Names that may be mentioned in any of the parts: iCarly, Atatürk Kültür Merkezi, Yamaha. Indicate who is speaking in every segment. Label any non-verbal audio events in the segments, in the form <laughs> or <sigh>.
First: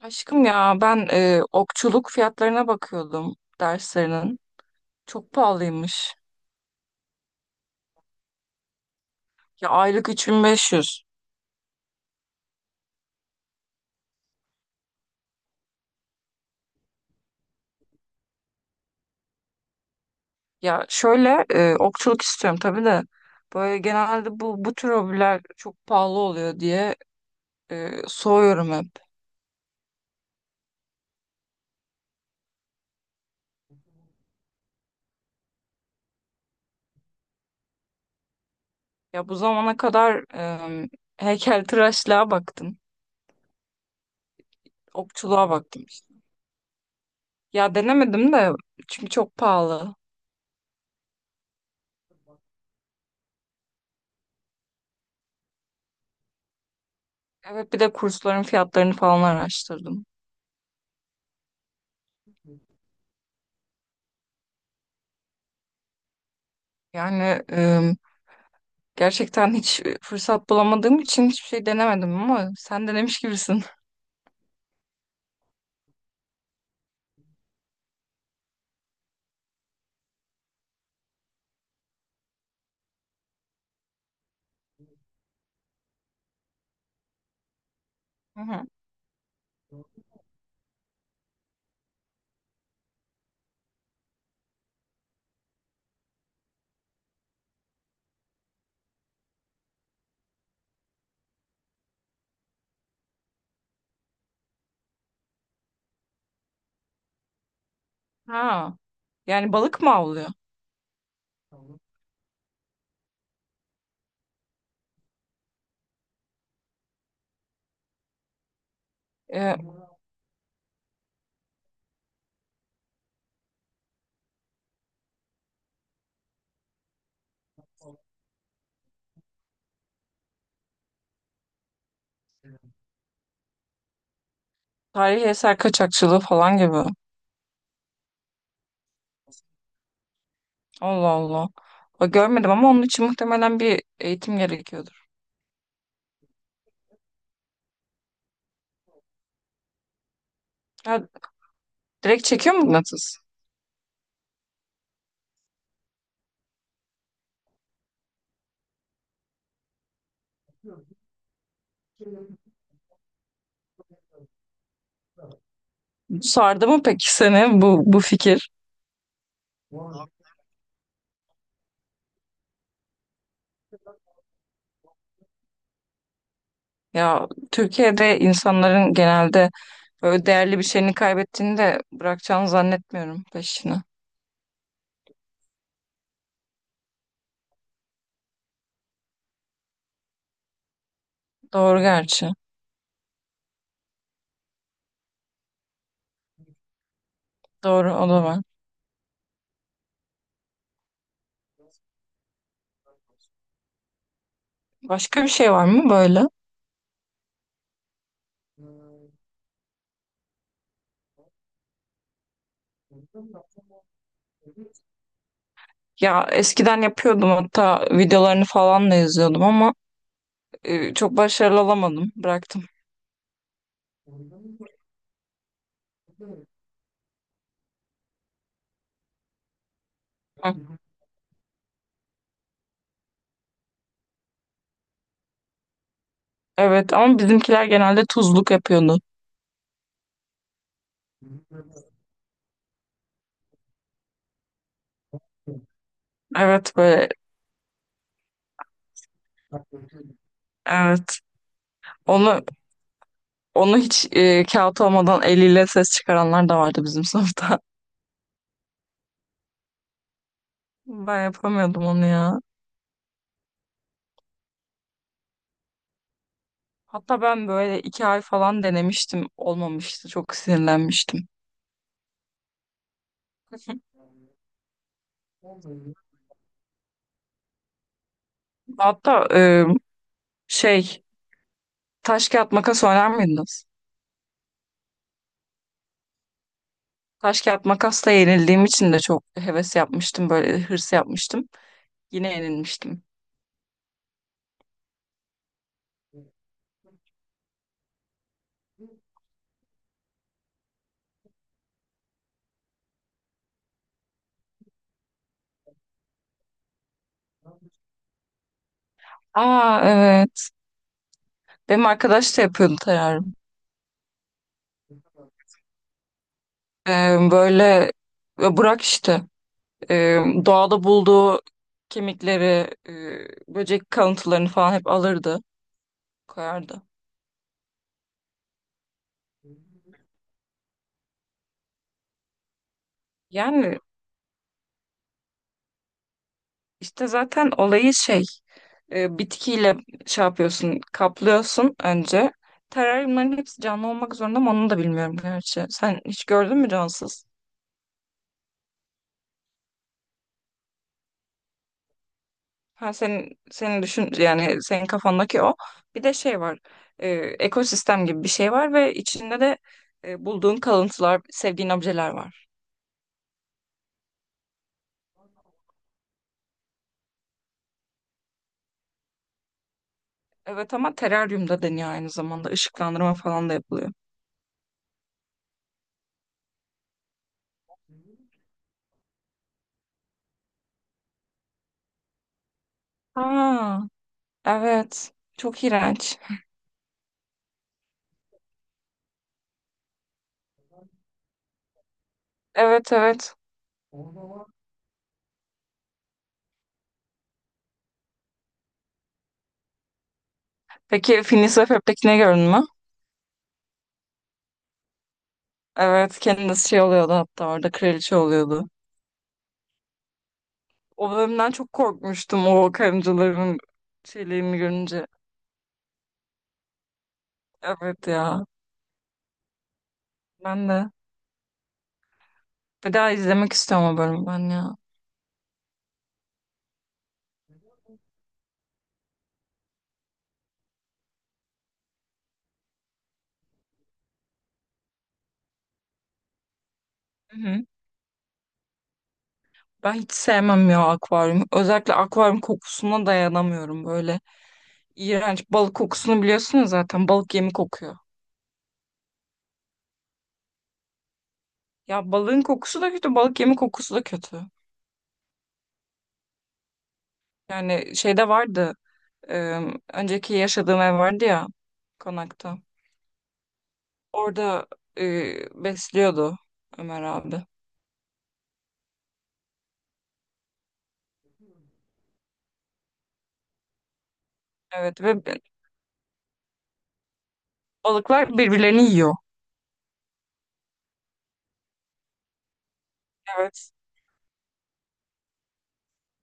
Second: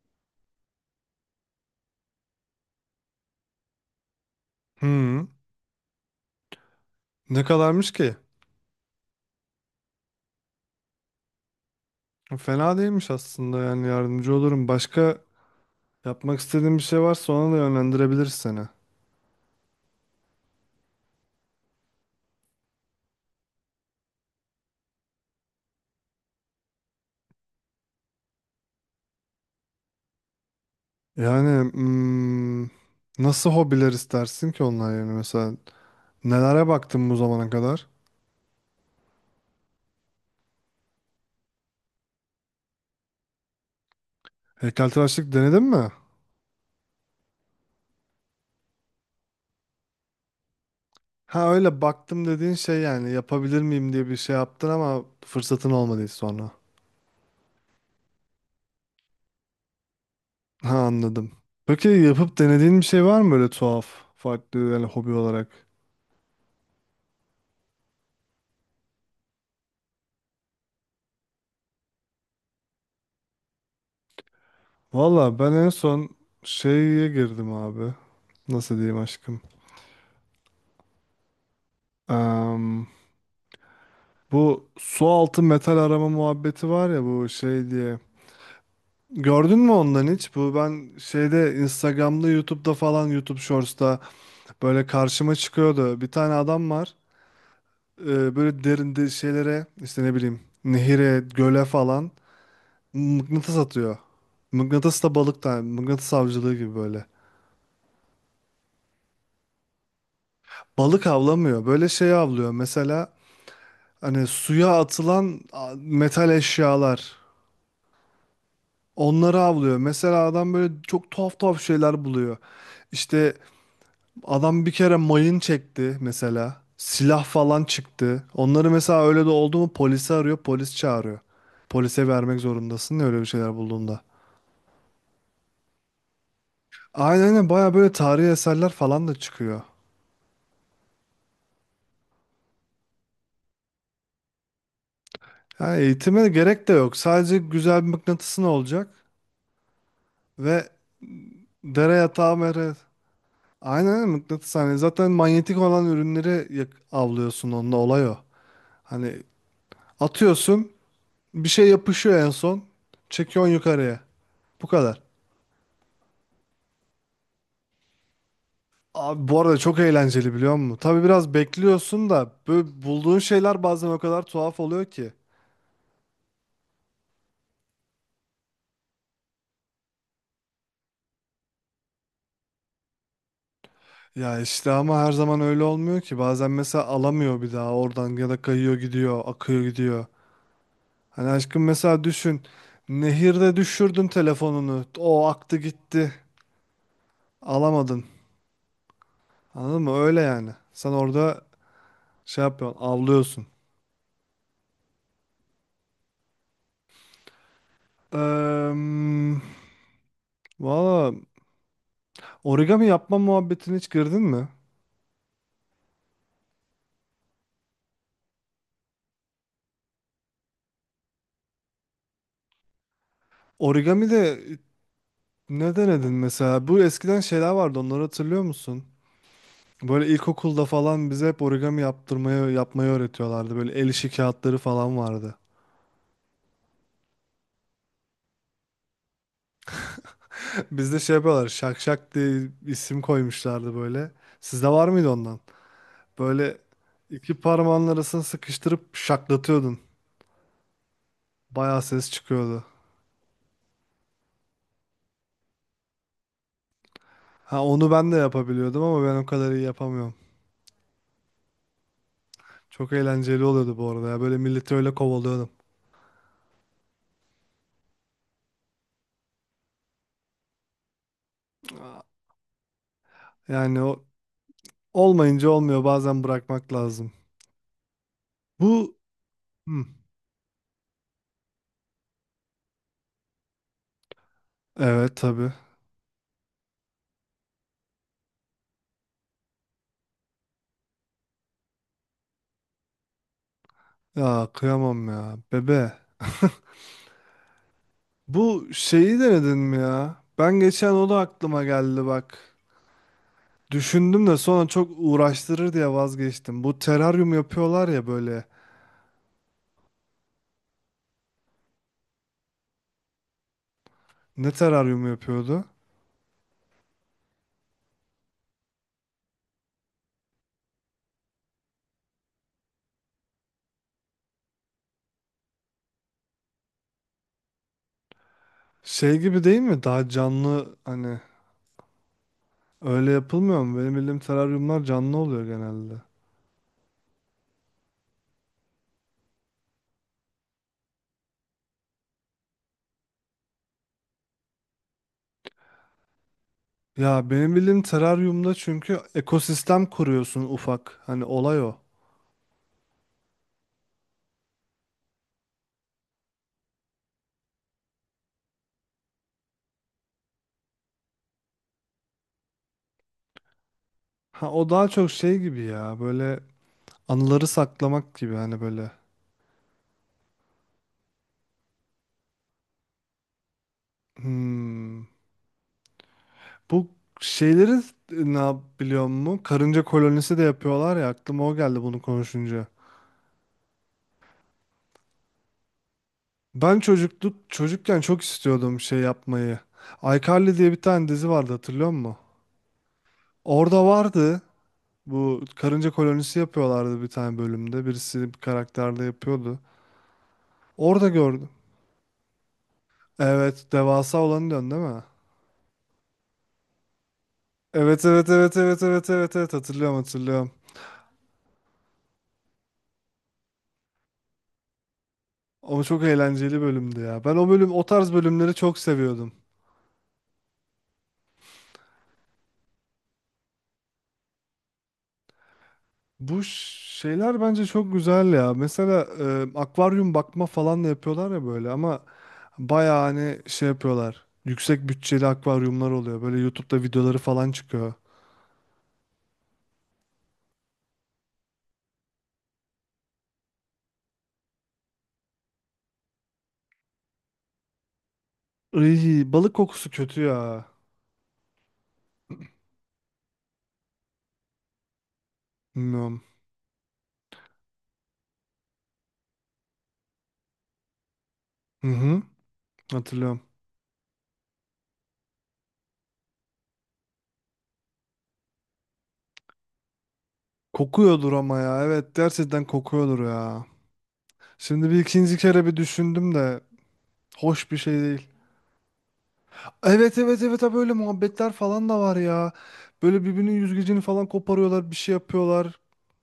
Speaker 1: Aşkım okçuluk fiyatlarına bakıyordum derslerinin.
Speaker 2: Hmm,
Speaker 1: Çok pahalıymış.
Speaker 2: ne kadarmış ki?
Speaker 1: Ya aylık 3500.
Speaker 2: Fena değilmiş aslında yani yardımcı olurum. Başka yapmak istediğin bir şey varsa ona da yönlendirebiliriz seni.
Speaker 1: Ya okçuluk istiyorum tabii de böyle genelde bu tür hobiler çok pahalı oluyor diye soğuyorum hep.
Speaker 2: Yani nasıl hobiler istersin ki onlar yani mesela nelere baktın bu zamana kadar?
Speaker 1: Ya bu zamana kadar e, heykeltıraşlığa baktım.
Speaker 2: Heykeltıraşlık
Speaker 1: Okçuluğa
Speaker 2: denedin
Speaker 1: baktım
Speaker 2: mi?
Speaker 1: işte. Ya denemedim de çünkü çok pahalı.
Speaker 2: Ha öyle baktım dediğin şey yani yapabilir miyim diye bir şey yaptın ama fırsatın olmadı hiç sonra.
Speaker 1: Evet bir de kursların fiyatlarını falan araştırdım.
Speaker 2: Ha anladım. Peki yapıp denediğin bir şey var mı böyle tuhaf, farklı yani hobi olarak?
Speaker 1: Yani gerçekten hiç fırsat bulamadığım için hiçbir şey denemedim ama sen denemiş gibisin.
Speaker 2: Valla ben en son şeye girdim abi. Nasıl diyeyim aşkım? Em, bu su altı metal arama muhabbeti var ya bu şey diye.
Speaker 1: Hı hı.
Speaker 2: Gördün mü ondan hiç? Bu ben şeyde Instagram'da, YouTube'da falan YouTube Shorts'ta böyle karşıma çıkıyordu. Bir tane adam var. Böyle derin şeylere işte ne bileyim nehire, göle falan mıknatıs atıyor. Mıknatıs da balık da mıknatıs avcılığı gibi böyle.
Speaker 1: Ha, yani balık mı avlıyor?
Speaker 2: Balık avlamıyor. Böyle şey avlıyor. Mesela hani suya atılan metal eşyalar. Onları
Speaker 1: E,
Speaker 2: avlıyor. Mesela adam böyle çok tuhaf tuhaf şeyler buluyor. İşte adam bir kere mayın çekti mesela. Silah falan çıktı. Onları mesela öyle de oldu mu polisi arıyor, polis çağırıyor. Polise vermek zorundasın ya öyle bir şeyler bulduğunda.
Speaker 1: tarihi eser kaçakçılığı falan gibi.
Speaker 2: Aynen aynen baya böyle tarihi eserler falan da çıkıyor.
Speaker 1: Allah Allah. O görmedim ama onun için muhtemelen bir eğitim gerekiyordur.
Speaker 2: Yani eğitime gerek de yok. Sadece güzel bir mıknatısın olacak ve
Speaker 1: Ya,
Speaker 2: dere
Speaker 1: direkt
Speaker 2: yatağı
Speaker 1: çekiyor mu
Speaker 2: mere
Speaker 1: mıknatıs?
Speaker 2: aynen öyle, mıknatıs hani zaten manyetik olan ürünleri avlıyorsun onunla olay o. Hani atıyorsun bir şey yapışıyor en son çekiyorsun yukarıya. Bu kadar.
Speaker 1: Sardı mı peki seni bu fikir?
Speaker 2: Abi bu arada çok eğlenceli biliyor musun? Tabii biraz bekliyorsun da böyle bulduğun şeyler bazen o kadar tuhaf oluyor ki.
Speaker 1: Ya Türkiye'de insanların genelde böyle değerli bir şeyini kaybettiğini de bırakacağını zannetmiyorum peşine.
Speaker 2: Ya işte ama her zaman öyle olmuyor ki. Bazen mesela alamıyor bir daha oradan ya da kayıyor gidiyor, akıyor gidiyor. Hani aşkım
Speaker 1: Doğru
Speaker 2: mesela
Speaker 1: gerçi.
Speaker 2: düşün. Nehirde düşürdün telefonunu. O aktı gitti.
Speaker 1: Doğru
Speaker 2: Alamadın.
Speaker 1: o da var.
Speaker 2: Anladın mı? Öyle yani. Sen orada şey yapıyorsun, avlıyorsun.
Speaker 1: Başka bir şey var mı böyle?
Speaker 2: Eee valla origami yapma muhabbetine hiç girdin mi?
Speaker 1: Ya eskiden yapıyordum hatta videolarını falan da izliyordum ama çok başarılı olamadım. Bıraktım.
Speaker 2: Origami de ne denedin mesela? Bu eskiden şeyler vardı, onları hatırlıyor musun? Böyle ilkokulda
Speaker 1: Hı.
Speaker 2: falan bize hep origami yaptırmayı, yapmayı öğretiyorlardı. Böyle el işi kağıtları falan vardı.
Speaker 1: Evet ama bizimkiler genelde tuzluk yapıyordu.
Speaker 2: <laughs> Bizde şey yapıyorlar, şak şak diye isim koymuşlardı böyle. Sizde var mıydı ondan? Böyle
Speaker 1: Evet böyle
Speaker 2: iki parmağın arasını sıkıştırıp şaklatıyordun.
Speaker 1: evet.
Speaker 2: Bayağı ses
Speaker 1: Onu
Speaker 2: çıkıyordu.
Speaker 1: onu hiç kağıt olmadan eliyle ses çıkaranlar da vardı bizim sınıfta.
Speaker 2: Ha
Speaker 1: <laughs>
Speaker 2: onu ben de yapabiliyordum ama ben o kadar iyi yapamıyorum.
Speaker 1: Ben yapamıyordum onu ya.
Speaker 2: Çok eğlenceli oluyordu bu arada ya. Böyle milleti öyle kovalıyordum.
Speaker 1: Hatta ben böyle iki ay falan denemiştim. Olmamıştı. Çok sinirlenmiştim.
Speaker 2: Yani o olmayınca olmuyor. Bazen bırakmak lazım. Bu
Speaker 1: Hatta
Speaker 2: hı,
Speaker 1: şey taş kağıt makas oynar mıydınız?
Speaker 2: evet tabii.
Speaker 1: Taş kağıt makasla yenildiğim için de çok heves yapmıştım böyle hırs yapmıştım. Yine yenilmiştim.
Speaker 2: Ya kıyamam ya. Bebe. Bu şeyi denedin mi ya? Ben geçen o da aklıma geldi bak. Düşündüm de sonra çok uğraştırır diye vazgeçtim. Bu teraryum yapıyorlar ya böyle.
Speaker 1: Aa evet. Benim arkadaş da yapıyordu terarium.
Speaker 2: Ne teraryum yapıyordu?
Speaker 1: Böyle Burak işte e, doğada bulduğu kemikleri, böcek kalıntılarını falan hep alırdı, koyardı.
Speaker 2: Şey gibi değil mi? Daha canlı hani öyle yapılmıyor mu?
Speaker 1: Yani
Speaker 2: Benim bildiğim teraryumlar canlı oluyor genelde.
Speaker 1: İşte zaten olayı şey bitkiyle şey yapıyorsun kaplıyorsun önce. Teraryumların hepsi canlı olmak zorunda mı onu da bilmiyorum gerçi. Sen hiç gördün mü cansız?
Speaker 2: Ya benim bildiğim teraryumda çünkü ekosistem kuruyorsun ufak. Hani olay o.
Speaker 1: Ha senin düşün yani senin kafandaki o. Bir de şey var. Ekosistem gibi bir şey var ve içinde de bulduğun kalıntılar, sevdiğin objeler var.
Speaker 2: Ha o daha çok şey gibi ya böyle anıları saklamak gibi hani böyle.
Speaker 1: Evet ama teraryumda deniyor aynı zamanda ışıklandırma falan da yapılıyor.
Speaker 2: Hmm. Bu şeyleri biliyor musun? Karınca kolonisi de yapıyorlar ya aklıma o geldi bunu konuşunca.
Speaker 1: Aa, evet. Çok iğrenç.
Speaker 2: Ben çocukluk çocukken çok istiyordum şey yapmayı. iCarly diye bir tane dizi vardı hatırlıyor musun?
Speaker 1: Evet evet.
Speaker 2: Orada vardı. Bu karınca kolonisi yapıyorlardı bir tane bölümde. Birisi bir karakterde yapıyordu. Orada
Speaker 1: Peki
Speaker 2: gördüm.
Speaker 1: Phineas ve Ferb'tekini gördün mü?
Speaker 2: Evet, devasa olanı diyorsun değil mi?
Speaker 1: Evet kendisi şey oluyordu hatta orada
Speaker 2: Evet,
Speaker 1: kraliçe
Speaker 2: evet, evet,
Speaker 1: oluyordu.
Speaker 2: evet, evet, evet, evet hatırlıyorum, hatırlıyorum.
Speaker 1: O bölümden çok korkmuştum o karıncaların şeylerini görünce.
Speaker 2: Ama çok eğlenceli bölümdü ya. Ben o bölüm, o
Speaker 1: Evet
Speaker 2: tarz
Speaker 1: ya
Speaker 2: bölümleri çok seviyordum.
Speaker 1: ben de. Bir daha izlemek istiyorum o bölümü ben ya.
Speaker 2: Bu şeyler bence çok güzel ya. Mesela akvaryum bakma falan da yapıyorlar ya böyle ama bayağı hani şey yapıyorlar. Yüksek bütçeli akvaryumlar oluyor. Böyle YouTube'da videoları
Speaker 1: Hı
Speaker 2: falan
Speaker 1: hı.
Speaker 2: çıkıyor.
Speaker 1: Ben hiç sevmem ya akvaryum. Özellikle akvaryum kokusuna dayanamıyorum böyle. İğrenç balık kokusunu biliyorsunuz zaten balık yemi kokuyor.
Speaker 2: Iy, balık kokusu kötü ya.
Speaker 1: Ya balığın kokusu da kötü, balık yemi kokusu da kötü.
Speaker 2: Bilmiyorum.
Speaker 1: Yani şeyde vardı, e, önceki yaşadığım ev vardı ya,
Speaker 2: Hı hı,
Speaker 1: konakta.
Speaker 2: hatırlıyorum.
Speaker 1: Orada besliyordu Ömer abi.
Speaker 2: Kokuyordur ama ya. Evet gerçekten kokuyordur ya. Şimdi bir
Speaker 1: Evet ve
Speaker 2: ikinci
Speaker 1: b-
Speaker 2: kere bir düşündüm de hoş bir şey değil.
Speaker 1: balıklar birbirlerini yiyor.
Speaker 2: Evet evet evet ha böyle muhabbetler falan da var ya. Böyle birbirinin
Speaker 1: Evet.
Speaker 2: yüzgecini falan koparıyorlar, bir şey yapıyorlar.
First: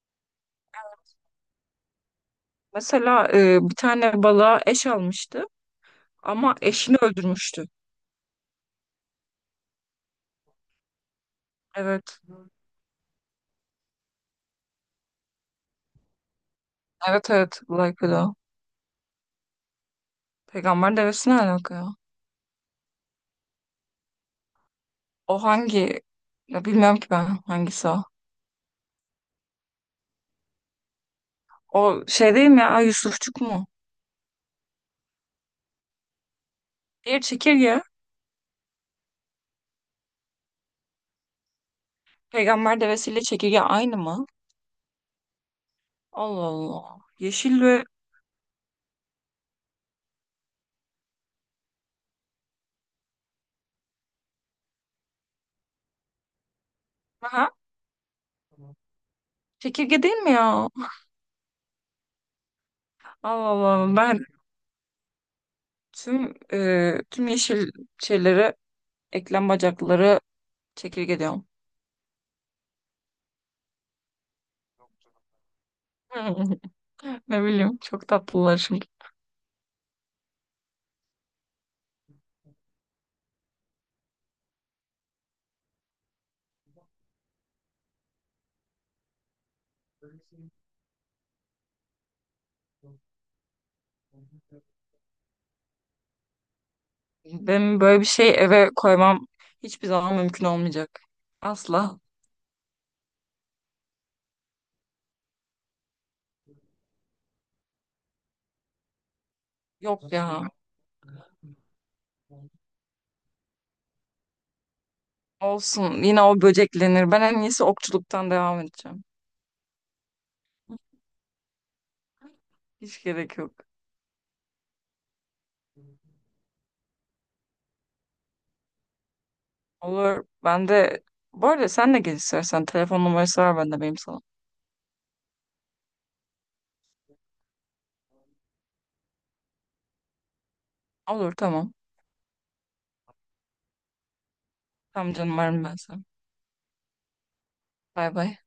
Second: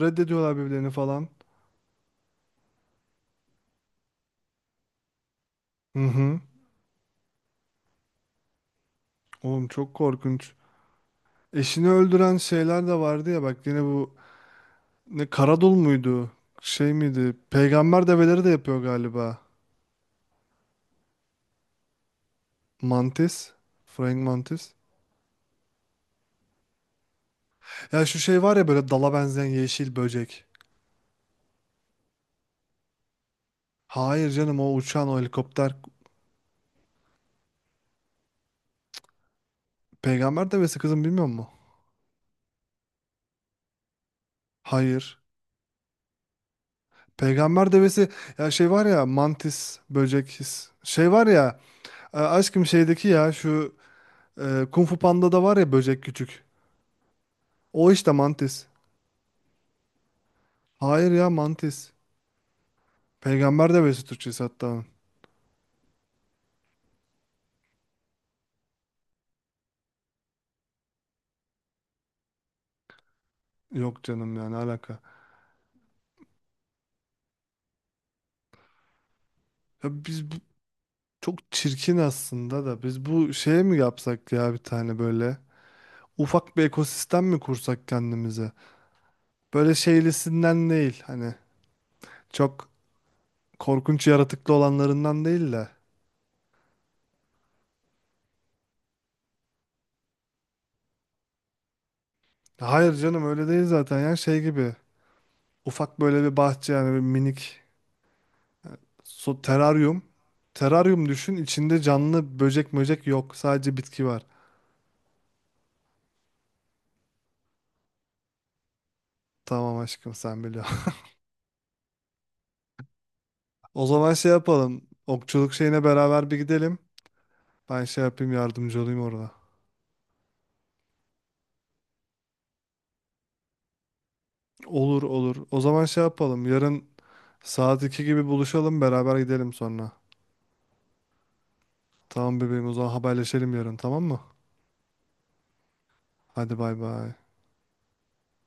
Speaker 2: Reddediyorlar birbirlerini falan.
Speaker 1: Mesela bir tane balığa eş almıştı
Speaker 2: Hı hı.
Speaker 1: ama eşini öldürmüştü.
Speaker 2: Oğlum çok korkunç. Eşini
Speaker 1: Evet.
Speaker 2: öldüren şeyler de vardı ya bak yine bu ne, Karadul muydu? Şey
Speaker 1: Evet
Speaker 2: miydi?
Speaker 1: evet, like
Speaker 2: Peygamber
Speaker 1: o.
Speaker 2: develeri de yapıyor galiba.
Speaker 1: Peygamber devesi ne alaka ya?
Speaker 2: Mantis. Frank Mantis.
Speaker 1: O hangi? Ya bilmiyorum ki ben hangisi o.
Speaker 2: Ya şu şey var ya böyle dala benzeyen yeşil böcek.
Speaker 1: O şey değil mi ya, Yusufçuk mu?
Speaker 2: Hayır canım o uçan o helikopter.
Speaker 1: Diğer çekirge.
Speaker 2: Peygamber devesi kızım bilmiyor musun?
Speaker 1: Peygamber devesiyle çekirge aynı mı?
Speaker 2: Hayır.
Speaker 1: Allah Allah. Yeşil
Speaker 2: Peygamber
Speaker 1: ve
Speaker 2: devesi ya şey var ya mantis böcek his. Şey var ya aşkım şeydeki ya şu Kung Fu Panda'da var ya böcek küçük.
Speaker 1: Aha,
Speaker 2: O işte mantis.
Speaker 1: çekirge değil mi ya?
Speaker 2: Hayır ya mantis.
Speaker 1: Allah
Speaker 2: Peygamber
Speaker 1: Allah.
Speaker 2: devesi
Speaker 1: Ben
Speaker 2: Türkçesi hatta onun.
Speaker 1: tüm yeşil şeyleri eklem bacakları çekirge diyorum.
Speaker 2: Yok canım yani alaka.
Speaker 1: <laughs> Ne bileyim çok tatlılar şimdi.
Speaker 2: Ya biz bu, çok çirkin aslında da biz bu şeye mi yapsak ya bir tane böyle? Ufak bir ekosistem mi kursak kendimize? Böyle şeylisinden değil hani çok korkunç yaratıklı olanlarından değil de.
Speaker 1: Benim böyle bir şey eve koymam hiçbir zaman mümkün olmayacak. Asla.
Speaker 2: Hayır canım öyle değil zaten ya şey gibi. Ufak böyle bir bahçe yani bir minik su, teraryum.
Speaker 1: Yok ya.
Speaker 2: Teraryum düşün içinde canlı böcek möcek yok sadece bitki var.
Speaker 1: Olsun. Yine o böceklenir. Ben en iyisi okçuluktan devam edeceğim.
Speaker 2: Tamam aşkım sen biliyorsun. <laughs>
Speaker 1: Hiç gerek yok.
Speaker 2: O zaman şey yapalım. Okçuluk şeyine beraber bir gidelim. Ben şey yapayım yardımcı olayım orada.
Speaker 1: Olur. Ben de bu arada sen de gel istersen. Telefon numarası var bende benim sana.
Speaker 2: Olur olur. O zaman şey yapalım. Yarın saat 2 gibi buluşalım beraber gidelim sonra.
Speaker 1: Olur tamam.
Speaker 2: Tamam bebeğim o zaman haberleşelim yarın tamam mı?
Speaker 1: Tamam canım varım ben sana.
Speaker 2: Hadi bay bay.
Speaker 1: Bay bay.